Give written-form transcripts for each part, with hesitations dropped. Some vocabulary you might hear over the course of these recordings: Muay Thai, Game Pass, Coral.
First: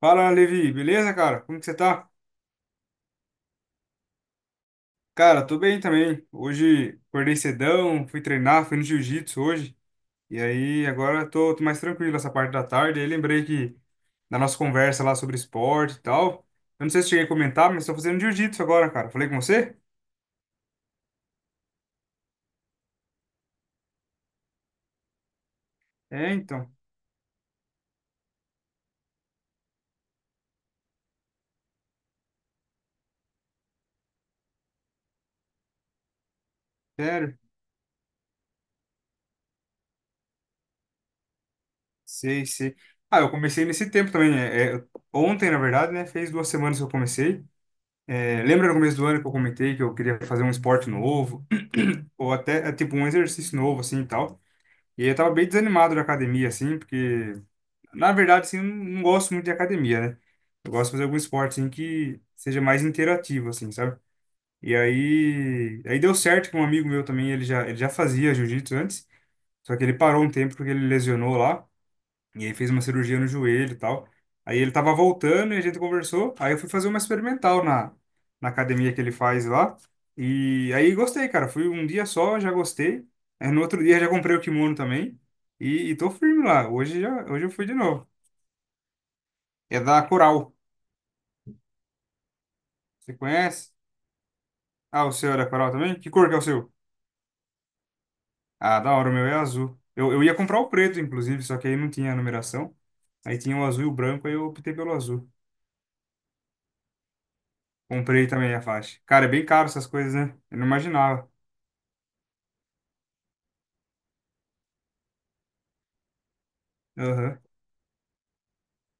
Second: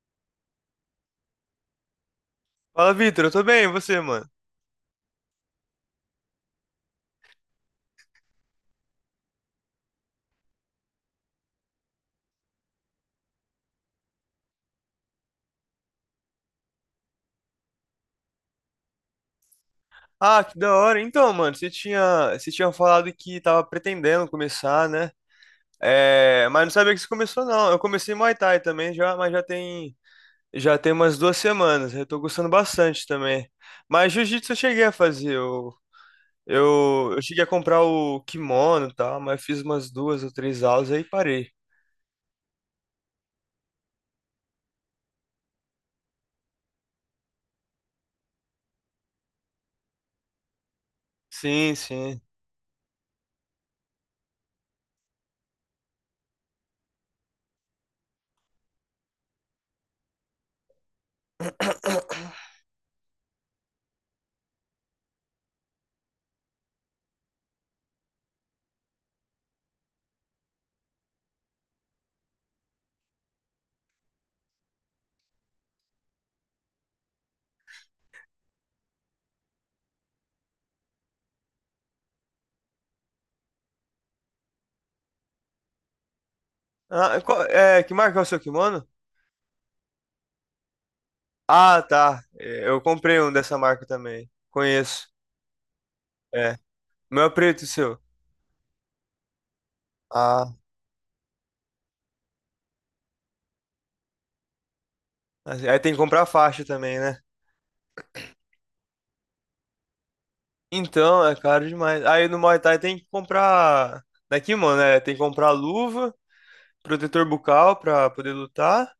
Fala, Levi, beleza, cara? Como que você tá? Fala, Vitor, eu tô bem, e você, mano? Cara, tô bem também. Hoje acordei cedão, fui treinar, fui no jiu-jitsu hoje. E aí agora tô mais tranquilo essa parte da tarde. Aí lembrei que da nossa conversa lá sobre esporte e tal. Eu não sei se cheguei a comentar, mas tô fazendo jiu-jitsu agora, cara. Falei com você? Ah, que da hora. Então, mano, você tinha falado que tava pretendendo começar, né? É, É, mas então. não sabia que você começou, não. Eu comecei Muay Thai também já, mas já tem umas 2 semanas. Eu tô gostando bastante também. Mas Jiu-Jitsu eu cheguei a fazer. Eu Sério? cheguei a comprar o kimono e tal, mas fiz umas duas ou três aulas aí parei. Sei, sei. Ah, eu comecei nesse tempo também. É, é, ontem, na verdade, né? Fez 2 semanas que eu comecei. É, lembra no começo do ano que eu comentei que eu queria fazer um esporte novo? Sim, sim. Ou até, é, tipo, um exercício novo, assim, e tal. E eu tava bem desanimado da academia, assim, porque, na verdade, assim, eu não gosto muito de academia, né? Eu gosto de fazer algum esporte, assim, que seja mais interativo, assim, sabe? E aí deu certo que um amigo meu também, ele já fazia jiu-jitsu antes, só que ele parou um tempo porque ele lesionou lá. E aí fez uma cirurgia no joelho e tal. Aí ele tava voltando e a gente conversou. Aí eu fui fazer uma experimental na academia que ele faz lá. E aí gostei, cara. Fui um dia só, já gostei. Aí no outro dia já comprei o kimono também. E tô firme lá. Hoje, Ah, já, hoje eu fui de é, que novo. marca é o seu kimono? É da Coral. Ah, tá. É, eu Você comprei um dessa conhece? marca também. Ah, Conheço. o seu é da Coral também? Que cor que é o seu? O meu é preto, e o seu? Ah, da hora, o meu é azul. Eu ia Ah, comprar o preto, inclusive, só que aí não tinha a numeração. Aí tinha o azul e o branco, aí eu optei pelo azul. assim, aí tem que comprar faixa também, né? Comprei também a faixa. Cara, é bem caro essas coisas, né? Eu não Então, imaginava. é caro demais. Aí no Muay Thai tem que comprar. Daqui, mano, tem que comprar luva, protetor Aham. bucal pra poder lutar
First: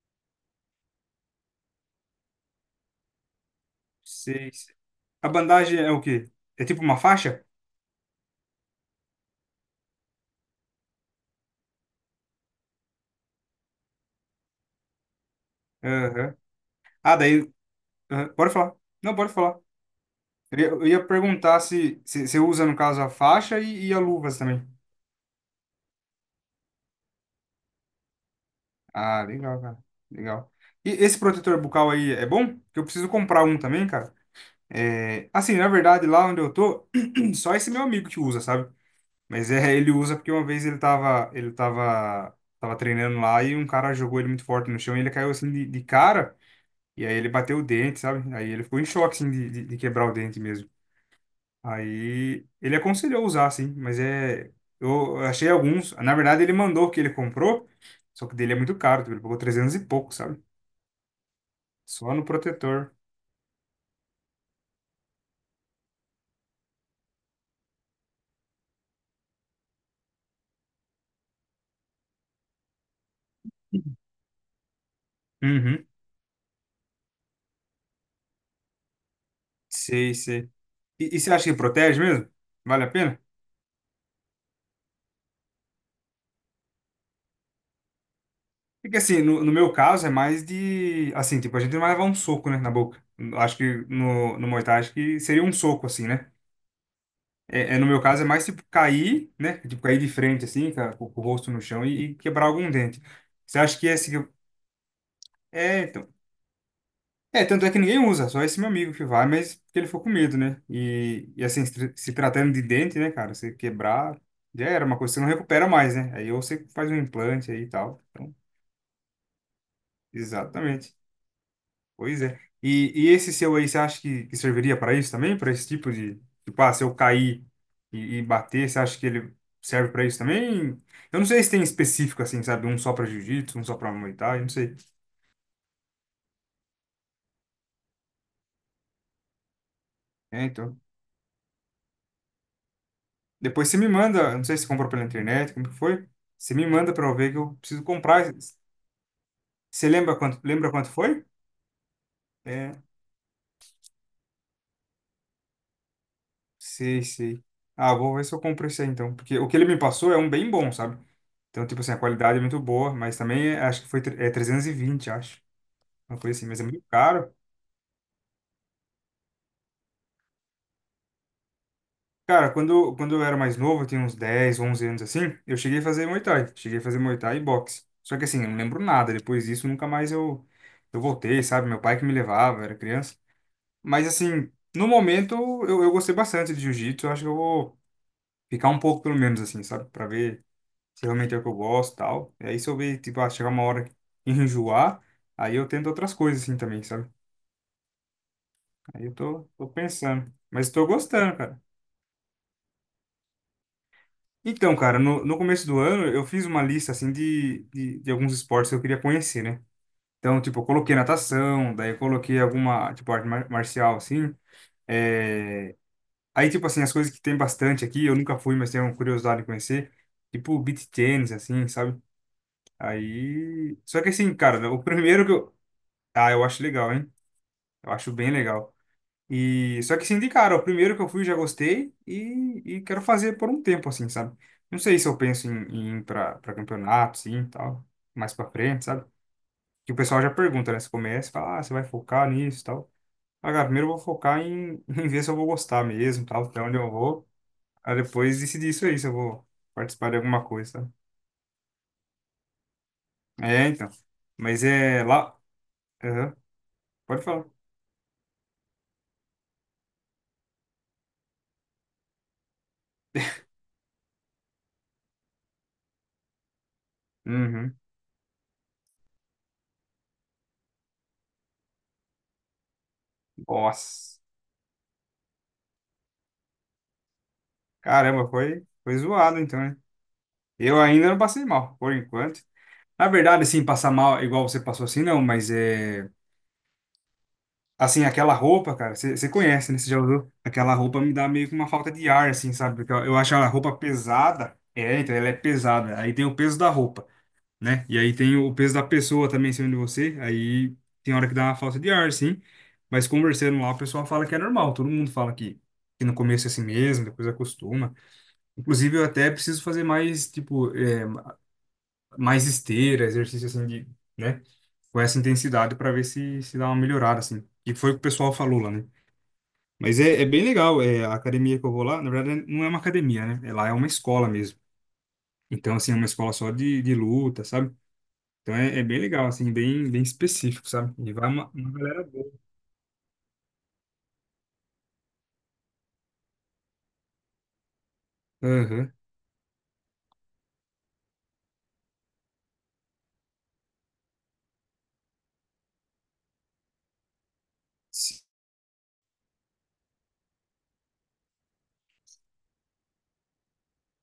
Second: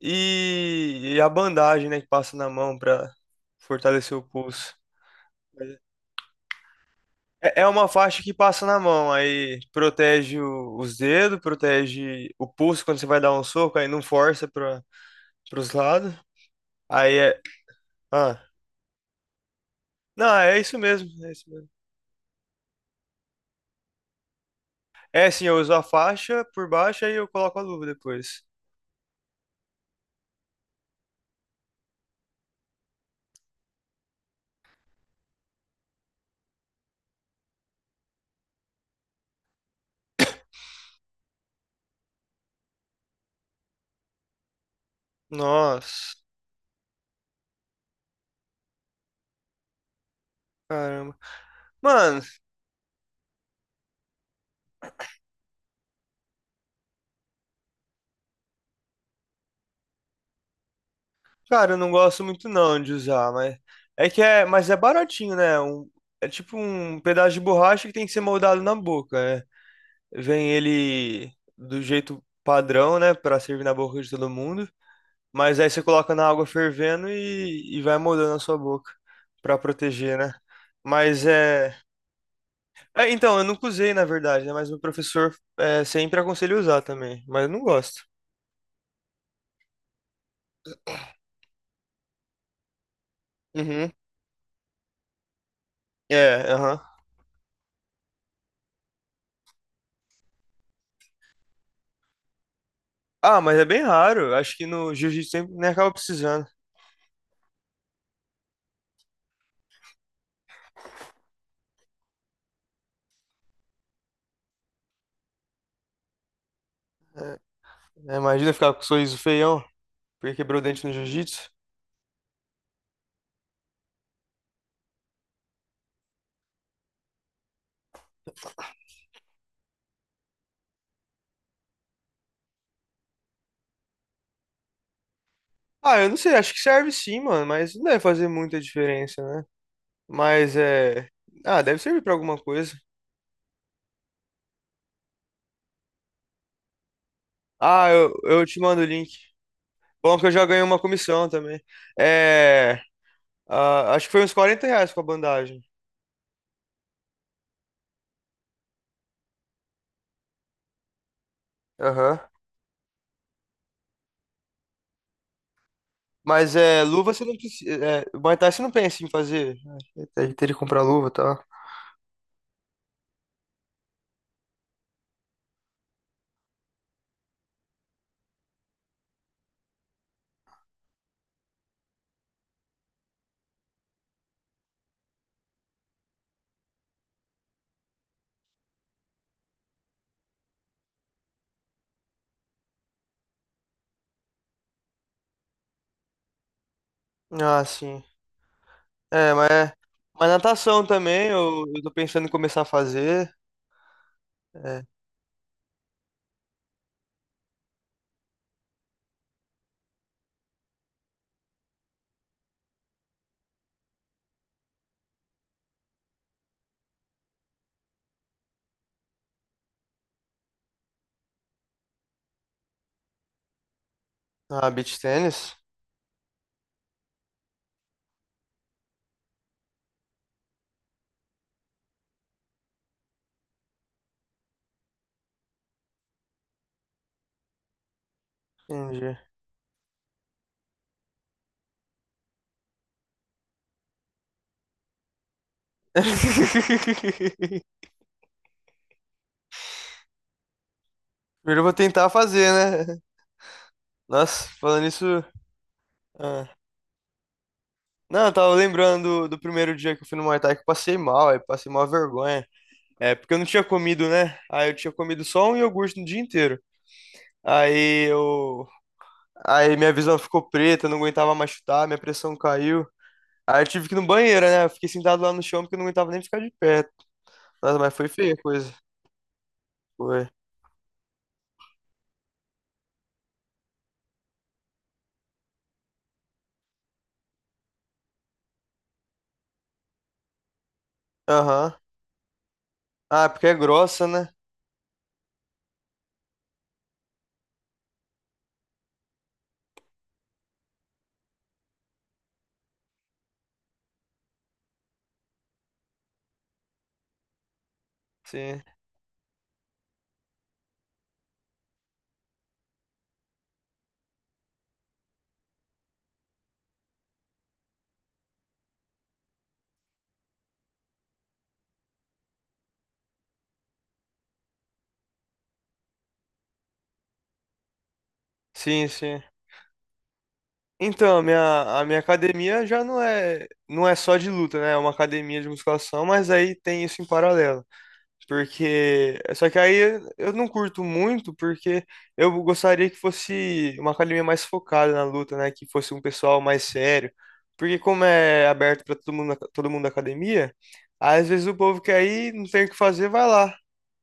e, a bandagem, né, que passa na mão pra fortalecer o Sei, pulso. sei. A bandagem é o quê? É tipo uma faixa? É uma faixa que passa na mão, aí protege os dedos, protege o pulso quando você vai dar um soco, aí não força pra, pros lados. Aham. Aí Ah, é. daí. Aham. Ah, Pode falar. Não, pode falar. não, é Eu ia, isso eu ia mesmo. É isso perguntar mesmo. se você usa, no caso, a faixa e a luvas também. É, sim, eu uso a faixa por baixo e eu coloco a luva depois. Ah, legal, cara. Legal. E esse protetor bucal aí é bom? Porque eu preciso comprar um também, cara. É, assim, na verdade, lá onde eu tô, só esse meu amigo que usa, sabe? Mas é, ele usa porque uma vez ele tava treinando lá e um cara jogou ele muito forte no chão e ele caiu assim de, Nossa, cara e aí ele bateu o dente, sabe? Aí ele ficou em choque assim de quebrar o dente mesmo. caramba. Mano, Aí ele aconselhou usar assim, mas é eu achei alguns, na verdade ele mandou o que ele comprou, só que dele é muito caro, tipo, ele pagou 300 e pouco, sabe? cara, eu não Só gosto no muito não de protetor. usar, mas é que é, mas é baratinho, né? É tipo um pedaço de borracha que tem que ser moldado na boca, né? Vem ele do jeito padrão, né, pra servir na boca de todo mundo, mas aí você Uhum. coloca na água fervendo e, vai moldando a sua boca pra Sei, proteger, né? sei. E Mas você acha que é protege mesmo? Vale a É, pena? então, eu nunca usei, na verdade, né? Mas meu professor sempre aconselha a usar também. Mas eu não gosto. Porque assim, no, meu caso é mais de. Assim, tipo, a gente não vai levar um soco, né, na boca. Acho que Uhum. no Muay Thai, acho que seria um soco, assim, né? É, aham. É, é, no meu caso é mais tipo cair, né? Tipo, cair de frente, assim, com o rosto no chão e quebrar algum dente. Ah, mas Você é acha bem que esse. Que raro. eu... Acho que no jiu-jitsu sempre nem É, acaba então. precisando. É, tanto é que ninguém usa, só esse meu amigo que vai, mas porque ele ficou com medo, né? E assim, se tratando de dente, né, cara, você quebrar, já era uma coisa que você não recupera mais, né? Aí ou você faz um implante aí e tal. Né? Então, Imagina ficar com o sorriso feião porque quebrou o dente no exatamente. jiu-jitsu. Pois é. E esse seu aí, você acha que serviria para isso também? Para esse tipo de, tipo, ah, se eu cair e bater, você acha que ele serve para isso também? Eu não sei se tem específico assim, sabe? Um só para jiu-jitsu, um só para muay thai, não sei. Ah, eu não sei, acho que serve sim, mano, mas não deve fazer muita diferença, né? É, Mas então. é. Ah, deve servir pra alguma coisa. Depois você me manda, eu não sei se comprou pela internet, como que foi? Você me manda para eu ver que eu preciso Ah, eu, comprar. eu te mando o link. Você Bom, que eu já ganhei lembra uma quanto foi? comissão também. É. É. Ah, acho que foi uns R$ 40 com a bandagem. Sei, sei. Ah, vou ver se eu compro esse aí então. Porque o que ele me passou é um bem bom, sabe? Então, tipo assim, a Aham. qualidade é muito boa, mas também é- acho que foi tre- é 320 acho. Uma coisa assim, Mas mas é muito é, luva você caro. não precisa. É, o Muay Thai você não pensa em fazer, né? Teria que comprar luva e tal. Cara, quando eu era mais novo, eu tinha uns 10 11 anos assim, eu cheguei a fazer Muay Thai. Cheguei a fazer Muay Thai e boxe. Só que assim, eu não lembro nada. Depois disso, nunca mais eu, voltei, sabe? Meu pai que me levava, eu era criança. Mas assim, no momento, eu gostei bastante de jiu-jitsu. Eu acho que eu vou ficar um pouco, pelo menos, assim, sabe? Pra ver se realmente é o que eu gosto e tal. E aí se eu ver, tipo, ah, chegar uma hora que enjoar, aí eu tento outras coisas assim também, sabe? Ah, sim. Aí eu É, tô, mas, tô mas pensando. Mas natação tô também, gostando, cara. eu tô pensando em começar a fazer. Então, É. cara, no começo do ano eu fiz uma lista assim de, de alguns esportes que eu queria conhecer, né? Então, tipo, eu coloquei natação, daí eu coloquei alguma, tipo, arte marcial, assim. É... Aí, tipo assim, as coisas que tem bastante aqui, eu nunca fui, mas tenho curiosidade de conhecer. Tipo, beach tennis, assim, sabe? Aí... Só que assim, Ah, cara, o beach primeiro que eu... tennis? Ah, eu acho legal, hein? Eu acho bem legal. E só que se indicaram, o primeiro que eu fui já gostei e quero fazer por um tempo assim, sabe? Não sei se eu penso em, em ir para campeonato, sim, e tal, mais para frente, sabe? Entendi. Que o pessoal já pergunta, né? Você começa, e fala, ah, você vai focar nisso, e tal. Ah, cara, primeiro eu vou focar em, em ver se eu vou gostar mesmo, tal, até onde eu vou. Aí depois decidir isso aí, se eu vou participar de alguma coisa, sabe? Primeiro eu vou tentar fazer, né? É, então. Nossa, Mas falando é isso. lá. Aham. ah. Pode falar. Não, eu tava lembrando do primeiro dia que eu fui no Muay Thai que eu passei mal, aí passei mal vergonha. É, porque eu não tinha comido, né? Aí eu tinha comido só um iogurte no dia inteiro. Uhum. Aí eu. Aí minha visão ficou preta, eu não aguentava mais chutar, minha pressão caiu. Aí eu tive que ir no Nossa. banheiro, né? Eu fiquei sentado lá no chão porque eu não aguentava nem ficar de pé. Nossa, mas foi Caramba, feia a foi, coisa. foi zoado então, né? Foi. Eu ainda não passei mal, por enquanto. Na verdade, assim, passar mal igual você passou assim, não, mas é. Assim, aquela roupa, cara, você conhece, né? Você já usou? Aquela roupa me dá meio que uma Aham. falta de ar, assim, sabe? Porque eu, Ah, acho porque a é roupa grossa, né? pesada. É, então ela é pesada. Aí tem o peso da roupa, né? E aí tem o peso da pessoa também em cima de você. Aí tem hora que dá uma falta de ar, sim. Mas conversando lá, o pessoal fala que é normal. Todo mundo fala que no começo é assim mesmo, depois acostuma. Sim. Inclusive, eu até preciso fazer mais, tipo, mais esteira, exercício assim de, né, com essa intensidade para ver se dá uma melhorada assim. E foi o que o pessoal falou lá, né? Mas é, é bem legal, é a academia que eu vou lá, na verdade não é uma academia, né? É lá é uma escola mesmo. Então assim, é uma escola só de, luta, sabe? Então é, é Sim, bem sim. legal assim, bem bem específico, sabe? E Então, a vai uma minha, a minha galera boa. academia já não é só de luta, né? É uma academia de musculação, mas aí tem isso em paralelo. Aham. Porque. Só que aí eu não curto muito, porque eu gostaria que fosse uma academia mais focada na luta, né? Que fosse um pessoal mais sério. Porque como é aberto para todo mundo da academia, às vezes o povo quer ir, não tem o que fazer, vai lá,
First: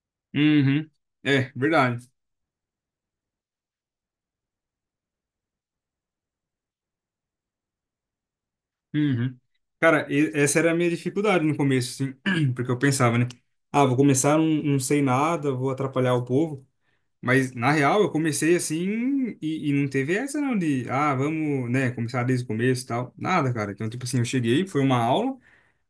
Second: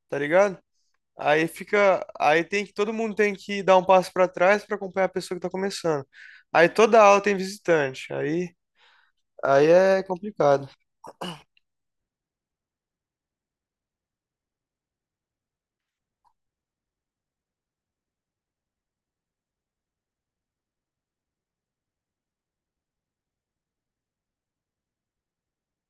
tá ligado? Uhum. Aí É, fica. verdade. Aí tem que. Todo mundo tem que dar um passo para trás para acompanhar a pessoa que tá começando. Aí toda aula tem visitante. Aí, Uhum. aí é Cara, e- essa complicado. era a minha dificuldade no começo, assim, porque eu pensava, né? Ah, vou começar, não sei nada, vou atrapalhar o povo. Mas, na real, eu comecei assim e não teve essa não de, ah, vamos, né, começar desde o começo e tal. Nada, cara. Então, tipo assim, eu cheguei, foi uma aula,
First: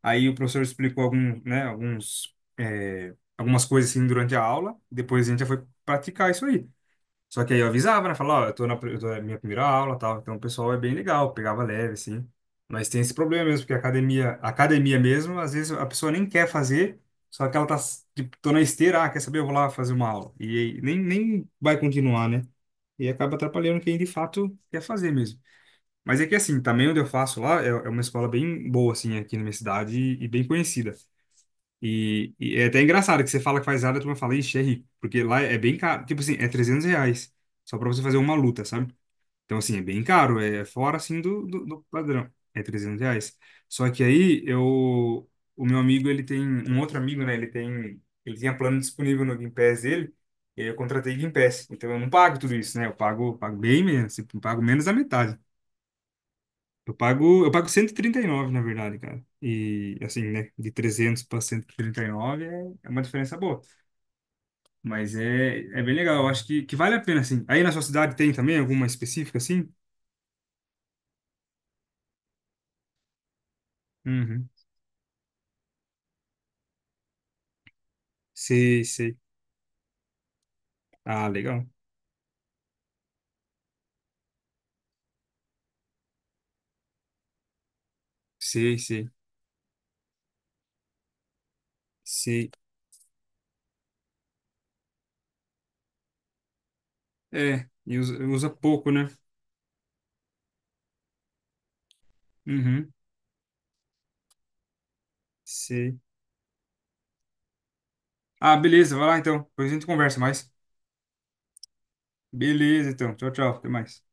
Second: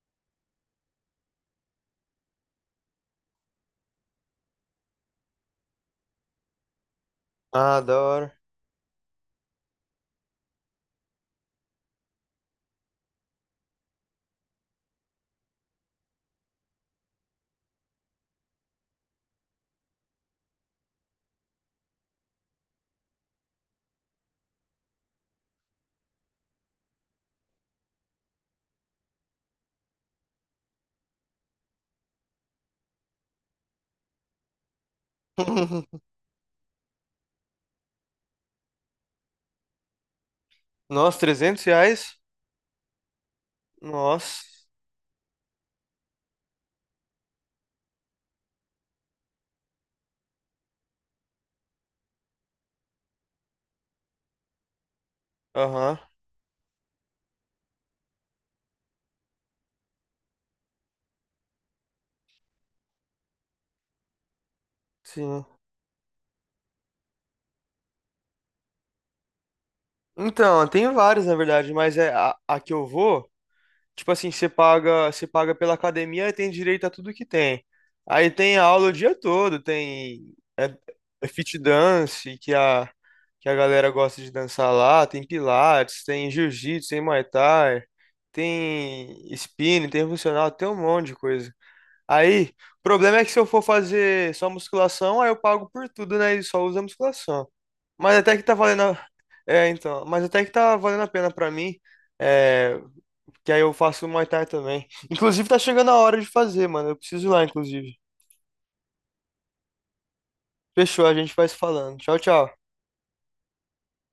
aí o professor explicou algum, né, alguns, é, algumas coisas assim durante a aula, depois a gente já foi praticar isso aí. Só que aí eu Ah, da avisava, né? hora. Falava, ó, eu tô na minha primeira aula, tal. Então o pessoal é bem legal, pegava leve, assim. Mas tem esse problema mesmo, porque a academia mesmo, às vezes a pessoa nem quer fazer, só que ela tá, tipo, tô na esteira, ah, quer saber? Eu vou lá fazer uma aula. E aí nem vai continuar, né? E acaba atrapalhando quem de fato quer fazer mesmo. Mas é que assim, também onde eu faço lá é, é uma escola bem boa, assim, aqui na minha cidade e bem conhecida. E é até engraçado que você fala que faz área, tu turma fala, ixi, é rico. Porque lá é bem caro. Tipo assim, é R$ 300. Só pra você fazer uma luta, sabe? Então, assim, é bem caro. É fora, Nossa, assim, do, 300 do reais? padrão. É R$ 300. Só que aí, Nossa. eu... O meu amigo, ele tem... Um outro amigo, né? Ele tem... Ele tinha plano disponível no Game Pass dele. E aí eu contratei Game Pass. Então, eu não pago tudo isso, né? Eu pago bem menos. Tipo, eu pago menos da metade. Aham, Eu pago cento e trinta e nove na verdade, cara. E assim, né, de 300 para 139 é uma diferença boa, mas sim. é, é bem legal, eu acho que vale a pena assim. Aí na sua cidade tem também alguma específica assim? Então, tem vários, na verdade, mas é a que eu vou, tipo assim, você Uhum. paga, você paga pela academia e tem direito a tudo que tem. Aí tem Sei, aula o dia sei. todo, tem Ah, fit legal. dance, que a galera gosta de dançar lá, tem pilates, tem jiu-jitsu, tem muay thai, Sei, sei. tem spinning, tem funcional, tem um monte de coisa. Aí, Sei. o problema é que se eu for fazer só musculação, aí eu pago por tudo, né? E só usa musculação. É, e Mas usa, até que usa tá valendo. pouco, A- né? É, então. Mas até que tá valendo a pena pra mim. É, Uhum. que aí eu faço o Muay Thai também. Inclusive, tá chegando a Sei. hora de fazer, mano. Eu preciso ir lá, inclusive. Ah, beleza, vai lá então. Depois a gente conversa mais. Fechou, a gente vai se falando. Tchau, tchau. Beleza, então. Tchau, tchau. Até mais.